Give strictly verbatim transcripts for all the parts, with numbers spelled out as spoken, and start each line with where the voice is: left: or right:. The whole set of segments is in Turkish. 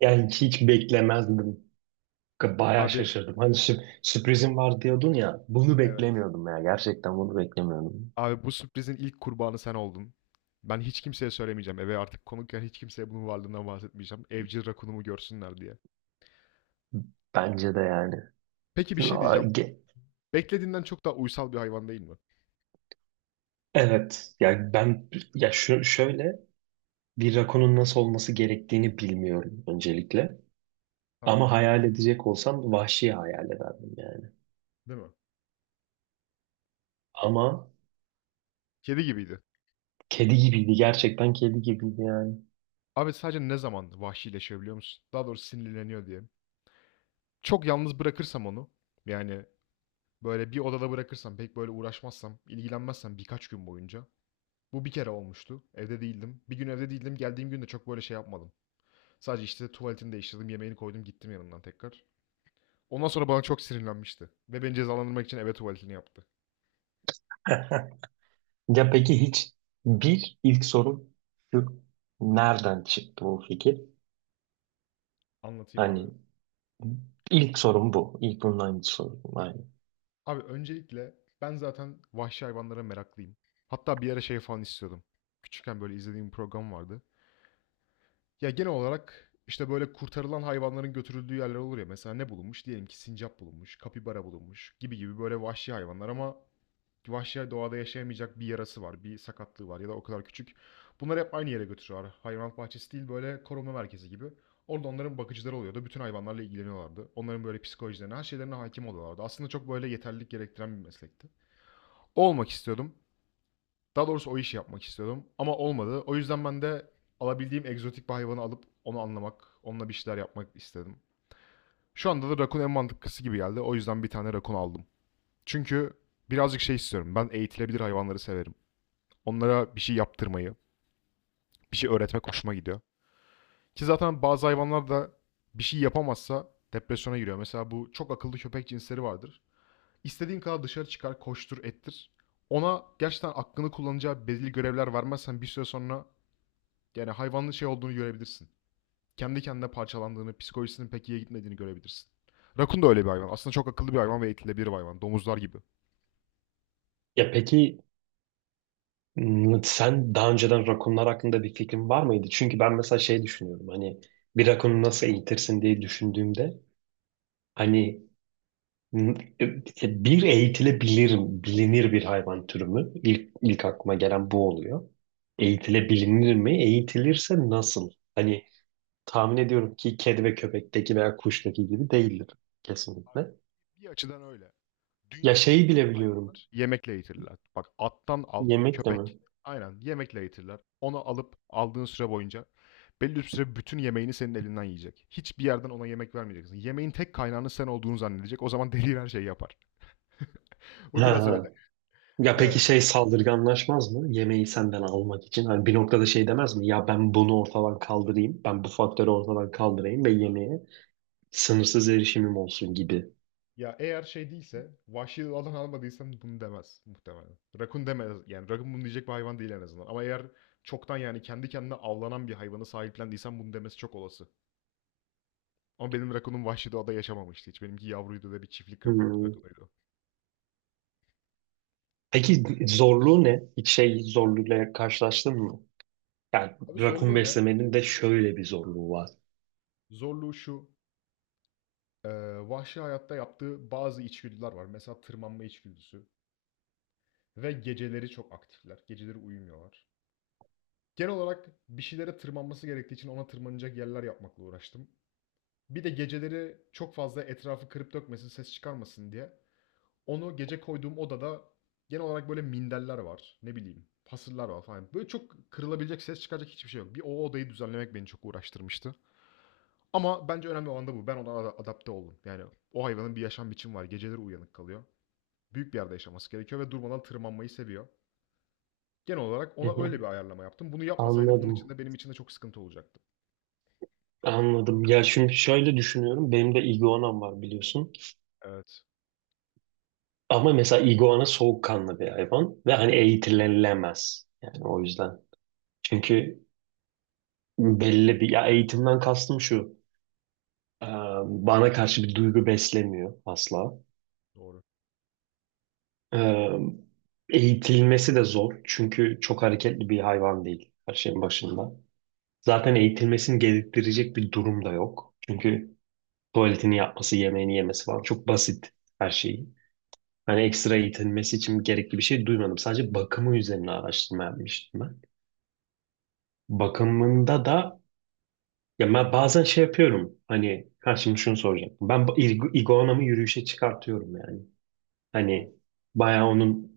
right: Yani hiç, hiç beklemezdim. Bayağı
left: Abi.
right: şaşırdım. Hani sü- sürprizim var diyordun ya. Bunu
left: Evet.
right: beklemiyordum ya. Gerçekten bunu beklemiyordum.
left: abi bu sürprizin ilk kurbanı sen oldun. Ben hiç kimseye söylemeyeceğim. Eve artık konukken hiç kimseye bunun varlığından bahsetmeyeceğim. Evcil rakunumu görsünler diye.
right: Bence de yani.
left: Peki bir şey
right: Aa,
left: diyeceğim.
right: ge-
left: Beklediğinden çok daha uysal bir hayvan değil mi?
right: Evet. Yani ben ya şö- şöyle bir rakonun nasıl olması gerektiğini bilmiyorum öncelikle. Ama
left: Tamam.
right: hayal edecek olsam vahşi hayal ederdim yani.
left: Değil mi?
right: Ama
left: Kedi gibiydi.
right: kedi gibiydi. Gerçekten kedi gibiydi yani.
left: Abi sadece ne zaman vahşileşiyor biliyor musun? Daha doğrusu sinirleniyor diye. Çok yalnız bırakırsam onu, yani böyle bir odada bırakırsam, pek böyle uğraşmazsam, ilgilenmezsem birkaç gün boyunca. Bu bir kere olmuştu. Evde değildim. Bir gün evde değildim. Geldiğim gün de çok böyle şey yapmadım. Sadece işte tuvaletini değiştirdim, yemeğini koydum, gittim yanından tekrar. Ondan sonra bana çok sinirlenmişti. Ve beni cezalandırmak için eve tuvaletini yaptı.
right: Ya peki hiç bir ilk soru şu Nereden çıktı bu fikir?
left: Anlatayım abi.
right: Hani İlk sorum bu. İlk bunun aynı Aynen.
left: Abi öncelikle ben zaten vahşi hayvanlara meraklıyım. Hatta bir ara şey falan istiyordum. Küçükken böyle izlediğim bir program vardı. Ya genel olarak işte böyle kurtarılan hayvanların götürüldüğü yerler olur ya. Mesela ne bulunmuş? Diyelim ki sincap bulunmuş, kapibara bulunmuş gibi gibi böyle vahşi hayvanlar ama vahşi doğada yaşayamayacak bir yarası var, bir sakatlığı var ya da o kadar küçük. Bunları hep aynı yere götürüyorlar. Hayvanat bahçesi değil böyle koruma merkezi gibi. Orada onların bakıcıları oluyordu. Bütün hayvanlarla ilgileniyorlardı. Onların böyle psikolojilerine, her şeylerine hakim oluyorlardı. Aslında çok böyle yeterlilik gerektiren bir meslekti. O olmak istiyordum. Daha doğrusu o işi yapmak istiyordum. Ama olmadı. O yüzden ben de alabildiğim egzotik bir hayvanı alıp onu anlamak, onunla bir şeyler yapmak istedim. Şu anda da rakun en mantıklısı gibi geldi. O yüzden bir tane rakun aldım. Çünkü birazcık şey istiyorum. Ben eğitilebilir hayvanları severim. Onlara bir şey yaptırmayı, bir şey öğretmek hoşuma gidiyor. Ki zaten bazı hayvanlar da bir şey yapamazsa depresyona giriyor. Mesela bu çok akıllı köpek cinsleri vardır. İstediğin kadar dışarı çıkar, koştur, ettir. Ona gerçekten aklını kullanacağı belirli görevler vermezsen bir süre sonra yani hayvanın şey olduğunu görebilirsin. Kendi kendine parçalandığını, psikolojisinin pek iyiye gitmediğini görebilirsin. Rakun da öyle bir hayvan. Aslında çok akıllı bir hayvan ve eğitilebilir bir hayvan. Domuzlar gibi.
right: Ya peki m, sen daha önceden rakunlar hakkında bir fikrin var mıydı? Çünkü ben mesela şey düşünüyorum hani bir rakunu nasıl eğitirsin diye düşündüğümde hani m, e, bir eğitilebilir, bilinir bir hayvan türü mü? İlk, ilk aklıma gelen bu oluyor. Eğitilebilir mi? Eğitilirse nasıl? Hani tahmin ediyorum ki kedi ve köpekteki veya kuştaki gibi değildir
left: Abi.
right: kesinlikle.
left: Bir açıdan öyle.
right: Ya
left: Dünyadaki
right: şeyi bile biliyorum.
left: hayvanlar yemekle eğitirler. Bak attan al,
right: Yemekle mi?
left: köpek. Aynen yemekle eğitirler. Onu alıp aldığın süre boyunca belli bir süre bütün yemeğini senin elinden yiyecek. Hiçbir yerden ona yemek vermeyeceksin. Yemeğin tek kaynağının sen olduğunu zannedecek. O zaman deli her şeyi yapar. Bu biraz öyle.
right: Ya peki
left: Evet.
right: şey saldırganlaşmaz mı? Yemeği senden almak için. Hani bir noktada şey demez mi? Ya ben bunu ortadan kaldırayım. Ben bu faktörü ortadan kaldırayım ve yemeğe sınırsız erişimim olsun gibi.
left: Ya eğer şey değilse, vahşi alan almadıysan bunu demez muhtemelen. Rakun demez. Yani rakun bunu diyecek bir hayvan değil en azından. Ama eğer çoktan yani kendi kendine avlanan bir hayvanı sahiplendiysen bunu demesi çok olası. Ama benim rakunum vahşi doğada yaşamamıştı hiç. Benimki yavruydu ve bir çiftlik rakunu-
right: Hmm.
left: rakunuydu.
right: Peki zorluğu ne? Hiç şey zorluğuyla karşılaştın mı? Yani
left: Abi
right: rakun
left: zorluğu ne?
right: beslemenin de şöyle bir zorluğu var.
left: Zorluğu şu. e, Vahşi hayatta yaptığı bazı içgüdüler var. Mesela tırmanma içgüdüsü. Ve geceleri çok aktifler. Geceleri uyumuyorlar. Genel olarak bir şeylere tırmanması gerektiği için ona tırmanacak yerler yapmakla uğraştım. Bir de geceleri çok fazla etrafı kırıp dökmesin, ses çıkarmasın diye onu gece koyduğum odada genel olarak böyle minderler var. Ne bileyim fasıller var falan. Böyle çok kırılabilecek, ses çıkacak hiçbir şey yok. Bir o odayı düzenlemek beni çok uğraştırmıştı. Ama bence önemli olan da bu. Ben ona adapte oldum. Yani o hayvanın bir yaşam biçimi var. Geceleri uyanık kalıyor. Büyük bir yerde yaşaması gerekiyor ve durmadan tırmanmayı seviyor. Genel olarak
right: Hı
left: ona öyle
right: hı.
left: bir ayarlama yaptım. Bunu yapmasaydım onun için
right: Anladım.
left: de benim için de çok sıkıntı olacaktı.
right: Anladım. Ya şimdi şöyle düşünüyorum. Benim de iguanam var biliyorsun.
left: Evet.
right: Ama mesela iguana soğukkanlı bir hayvan ve hani eğitilemez. Yani o yüzden. Çünkü belli bir ya eğitimden kastım şu. e, Bana karşı bir duygu beslemiyor asla.
left: Doğru.
right: E, Eğitilmesi de zor. Çünkü çok hareketli bir hayvan değil her şeyin başında. Zaten eğitilmesini gerektirecek bir durum da yok. Çünkü tuvaletini yapması, yemeğini yemesi falan çok basit her şey. Hani ekstra eğitilmesi için gerekli bir şey duymadım. Sadece bakımı üzerine araştırma yapmıştım ben. Bakımında da ya ben bazen şey yapıyorum. Hani ha şimdi şunu soracağım. Ben ba- ig- iguanamı yürüyüşe çıkartıyorum yani.
left: Tamam.
right: Hani bayağı onun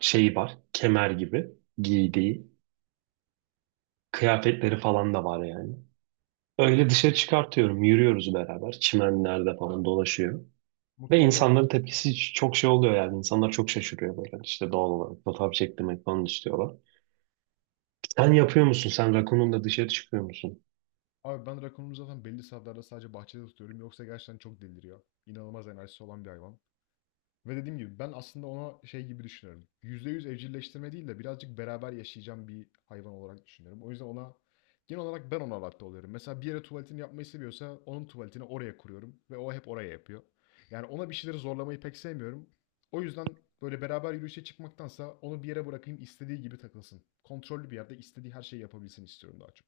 right: şeyi var. Kemer gibi giydiği kıyafetleri falan da var yani. Öyle dışarı çıkartıyorum. Yürüyoruz beraber. Çimenlerde falan dolaşıyor. Ve
left: Mutlu oluyor mu
right: insanların
left: sence?
right: tepkisi çok şey oluyor yani. İnsanlar çok şaşırıyor böyle. İşte doğal olarak fotoğraf çektirmek falan istiyorlar. Sen yapıyor musun? Sen rakununla dışarı çıkıyor musun?
left: Abi ben rakonumu zaten belli saatlerde sadece bahçede tutuyorum. Yoksa gerçekten çok deliriyor. İnanılmaz enerjisi olan bir hayvan. Ve dediğim gibi ben aslında ona şey gibi düşünüyorum. Yüzde yüz evcilleştirme değil de birazcık beraber yaşayacağım bir hayvan olarak düşünüyorum. O yüzden ona genel olarak ben ona adapte oluyorum. Mesela bir yere tuvaletini yapmayı seviyorsa onun tuvaletini oraya kuruyorum ve o hep oraya yapıyor. Yani ona bir şeyleri zorlamayı pek sevmiyorum. O yüzden böyle beraber yürüyüşe çıkmaktansa onu bir yere bırakayım istediği gibi takılsın. Kontrollü bir yerde istediği her şeyi yapabilsin istiyorum daha çok.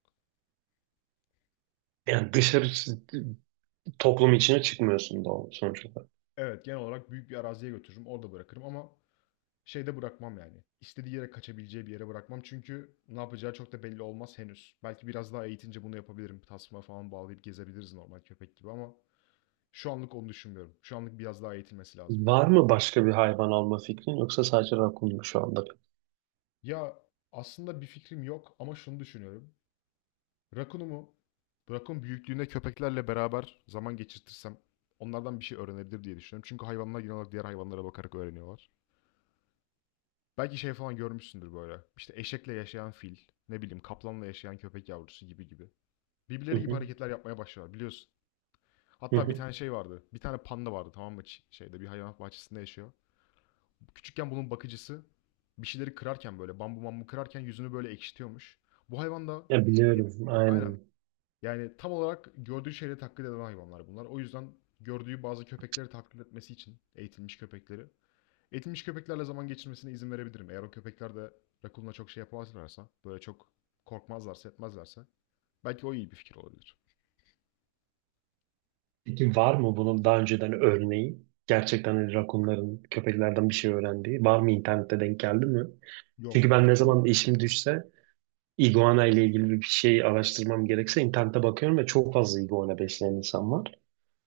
right: Yani dışarı toplum içine çıkmıyorsun doğal sonuç olarak.
left: Evet, genel olarak büyük bir araziye götürürüm orada bırakırım ama şeyde bırakmam yani. İstediği yere kaçabileceği bir yere bırakmam. Çünkü ne yapacağı çok da belli olmaz henüz. Belki biraz daha eğitince bunu yapabilirim. Tasma falan bağlayıp gezebiliriz normal köpek gibi ama şu anlık onu düşünmüyorum. Şu anlık biraz daha eğitilmesi lazım.
right: Var mı başka bir hayvan alma fikrin yoksa sadece rakun mu şu anda?
left: Ya aslında bir fikrim yok ama şunu düşünüyorum. Rakunumu Rakun büyüklüğünde köpeklerle beraber zaman geçirtirsem onlardan bir şey öğrenebilir diye düşünüyorum. Çünkü hayvanlar genel olarak diğer hayvanlara bakarak öğreniyorlar. Belki şey falan görmüşsündür böyle. İşte eşekle yaşayan fil, ne bileyim kaplanla yaşayan köpek yavrusu gibi gibi.
right: Hı
left: Birbirleri gibi
right: hı,
left: hareketler yapmaya başlıyorlar biliyorsun.
right: hı
left: Hatta bir
right: hı.
left: tane şey vardı. Bir tane panda vardı, tamam mı? Şeyde bir hayvanat bahçesinde yaşıyor. Küçükken bunun bakıcısı bir şeyleri kırarken böyle bambu bambu kırarken yüzünü böyle ekşitiyormuş. Bu hayvan da
right: Ya biliyorum
left: aynen
right: aynen.
left: yani tam olarak gördüğü şeyleri taklit eden hayvanlar bunlar. O yüzden gördüğü bazı köpekleri taklit etmesi için eğitilmiş köpekleri eğitilmiş köpeklerle zaman geçirmesine izin verebilirim. Eğer o köpekler de Rakun'la çok şey yapamazlarsa böyle çok korkmazlarsa etmezlerse belki o iyi bir fikir olabilir.
right: Peki var mı bunun daha önceden örneği? Gerçekten hani rakunların köpeklerden bir şey öğrendiği. Var mı internette denk geldi mi?
left: Yok.
right: Çünkü ben ne zaman
left: Rakun
right: işim düşse iguana ile ilgili bir şey araştırmam gerekse internete bakıyorum ve çok fazla iguana besleyen insan var.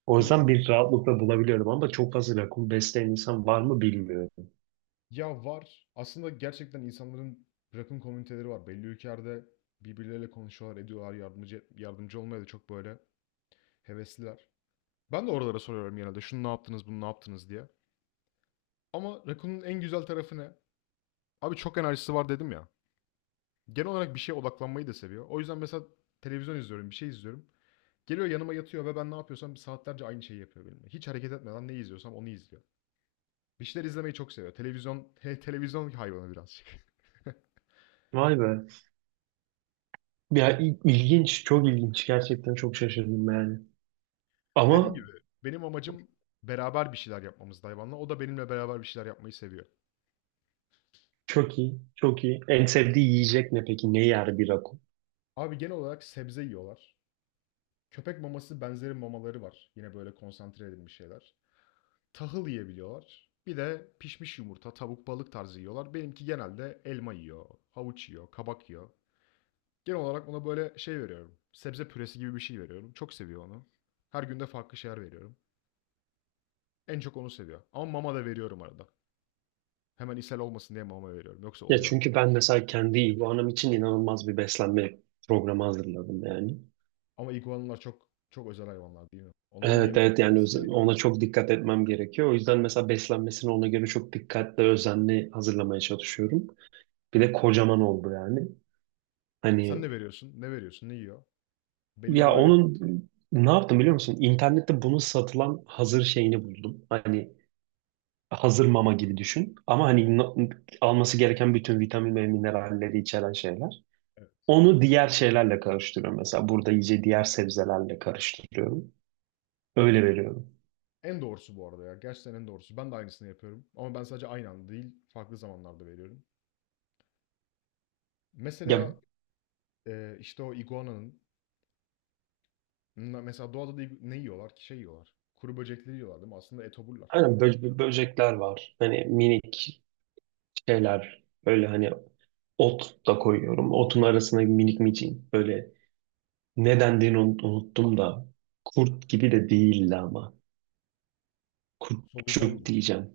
right: O
left: Değil mi?
right: yüzden bir rahatlıkla bulabiliyorum ama çok fazla rakun besleyen insan var mı bilmiyorum.
left: Ya var. Aslında gerçekten insanların rakım komüniteleri var. Belli ülkelerde birbirleriyle konuşuyorlar, ediyorlar, yardımcı yardımcı olmaya da çok böyle hevesliler. Ben de oralara soruyorum genelde. Şunu ne yaptınız, bunu ne yaptınız diye. Ama Rakun'un en güzel tarafı ne? Abi çok enerjisi var dedim ya. Genel olarak bir şeye odaklanmayı da seviyor. O yüzden mesela televizyon izliyorum, bir şey izliyorum. Geliyor yanıma yatıyor ve ben ne yapıyorsam saatlerce aynı şeyi yapıyor benimle. Hiç hareket etmeden ne izliyorsam onu izliyor. Bir şeyler izlemeyi çok seviyor. Televizyon, televizyon hayvanı birazcık.
right: Vay be. Ya il- ilginç, çok ilginç. Gerçekten çok şaşırdım yani.
left: Dediğim
right: Ama
left: gibi benim amacım beraber bir şeyler yapmamızdı hayvanla. O da benimle beraber bir şeyler yapmayı seviyor.
right: çok iyi, çok iyi. En sevdiği yiyecek ne peki? Ne yer bir rakun?
left: Abi genel olarak sebze yiyorlar. Köpek maması benzeri mamaları var. Yine böyle konsantre edilmiş şeyler. Tahıl yiyebiliyorlar. Bir de pişmiş yumurta, tavuk, balık tarzı yiyorlar. Benimki genelde elma yiyor, havuç yiyor, kabak yiyor. Genel olarak ona böyle şey veriyorum. Sebze püresi gibi bir şey veriyorum. Çok seviyor onu. Her günde farklı şeyler veriyorum. En çok onu seviyor. Ama mama da veriyorum arada. Hemen ishal olmasın diye mama veriyorum. Yoksa
right: Ya
left: oluyor.
right: çünkü ben mesela kendi iguanam için inanılmaz bir beslenme programı hazırladım yani.
left: Ama iguanalar çok çok özel hayvanlar değil mi? Onların
right: Evet
left: yeme-
right: evet yani
left: yemesi
right: öz-
left: gereken...
right: ona çok dikkat etmem gerekiyor. O yüzden mesela beslenmesini ona göre çok dikkatli, özenli hazırlamaya çalışıyorum. Bir de kocaman oldu yani.
left: Sen
right: Hani
left: ne veriyorsun? Ne veriyorsun? Ne yiyor? Belli
right: Ya
left: böyle...
right: onun ne yaptım biliyor musun? İnternette bunun satılan hazır şeyini buldum. Hani hazır mama gibi düşün. Ama hani na- alması gereken bütün vitamin ve mineralleri içeren şeyler.
left: Evet.
right: Onu diğer şeylerle karıştırıyorum. Mesela burada iyice diğer sebzelerle karıştırıyorum. Öyle veriyorum.
left: En doğrusu bu arada ya. Gerçekten en doğrusu. Ben de aynısını yapıyorum. Ama ben sadece aynı anda değil, farklı zamanlarda veriyorum.
right: Ya
left: Mesela e, işte o iguananın... Mesela doğada da igu- ne yiyorlar ki? Şey yiyorlar. Kuru böcekleri yiyorlar değil mi? Aslında etoburlar.
right: hani bö- böcekler var. Hani minik şeyler. Böyle hani ot da koyuyorum. Otun arasına minik micin. Böyle ne dendiğini unut- unuttum da. Kurt gibi de değildi ama
left: Solucan
right: kurtçuk
left: mı?
right: diyeceğim.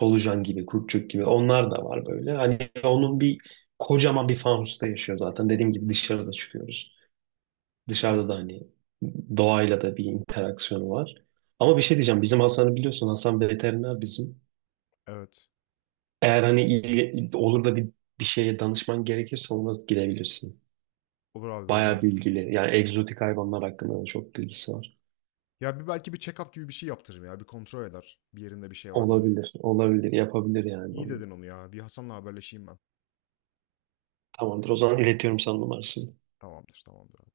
right: Solucan gibi, kurtçuk gibi. Onlar da var böyle. Hani onun bir kocaman bir fanusta yaşıyor zaten. Dediğim gibi dışarıda çıkıyoruz. Dışarıda da
left: Hmm,
right: hani doğayla da bir interaksiyonu var. Ama bir şey diyeceğim. Bizim Hasan'ı biliyorsun. Hasan veteriner bizim.
left: evet.
right: Eğer hani iyi, olur da bir, bir şeye danışman gerekirse ona gidebilirsin.
left: Olur abi vallahi
right: Bayağı
left: iyi fikir.
right: bilgili. Yani egzotik hayvanlar hakkında da çok bilgisi var.
left: Ya bir belki bir check-up gibi bir şey yaptırırım ya. Bir kontrol eder. Bir yerinde bir şey var mı?
right: Olabilir. Olabilir. Yapabilir yani
left: İyi
right: onu.
left: dedin onu ya. Bir Hasan'la haberleşeyim ben.
right: Tamamdır. O zaman iletiyorum sana numarasını.
left: Tamamdır, tamamdır.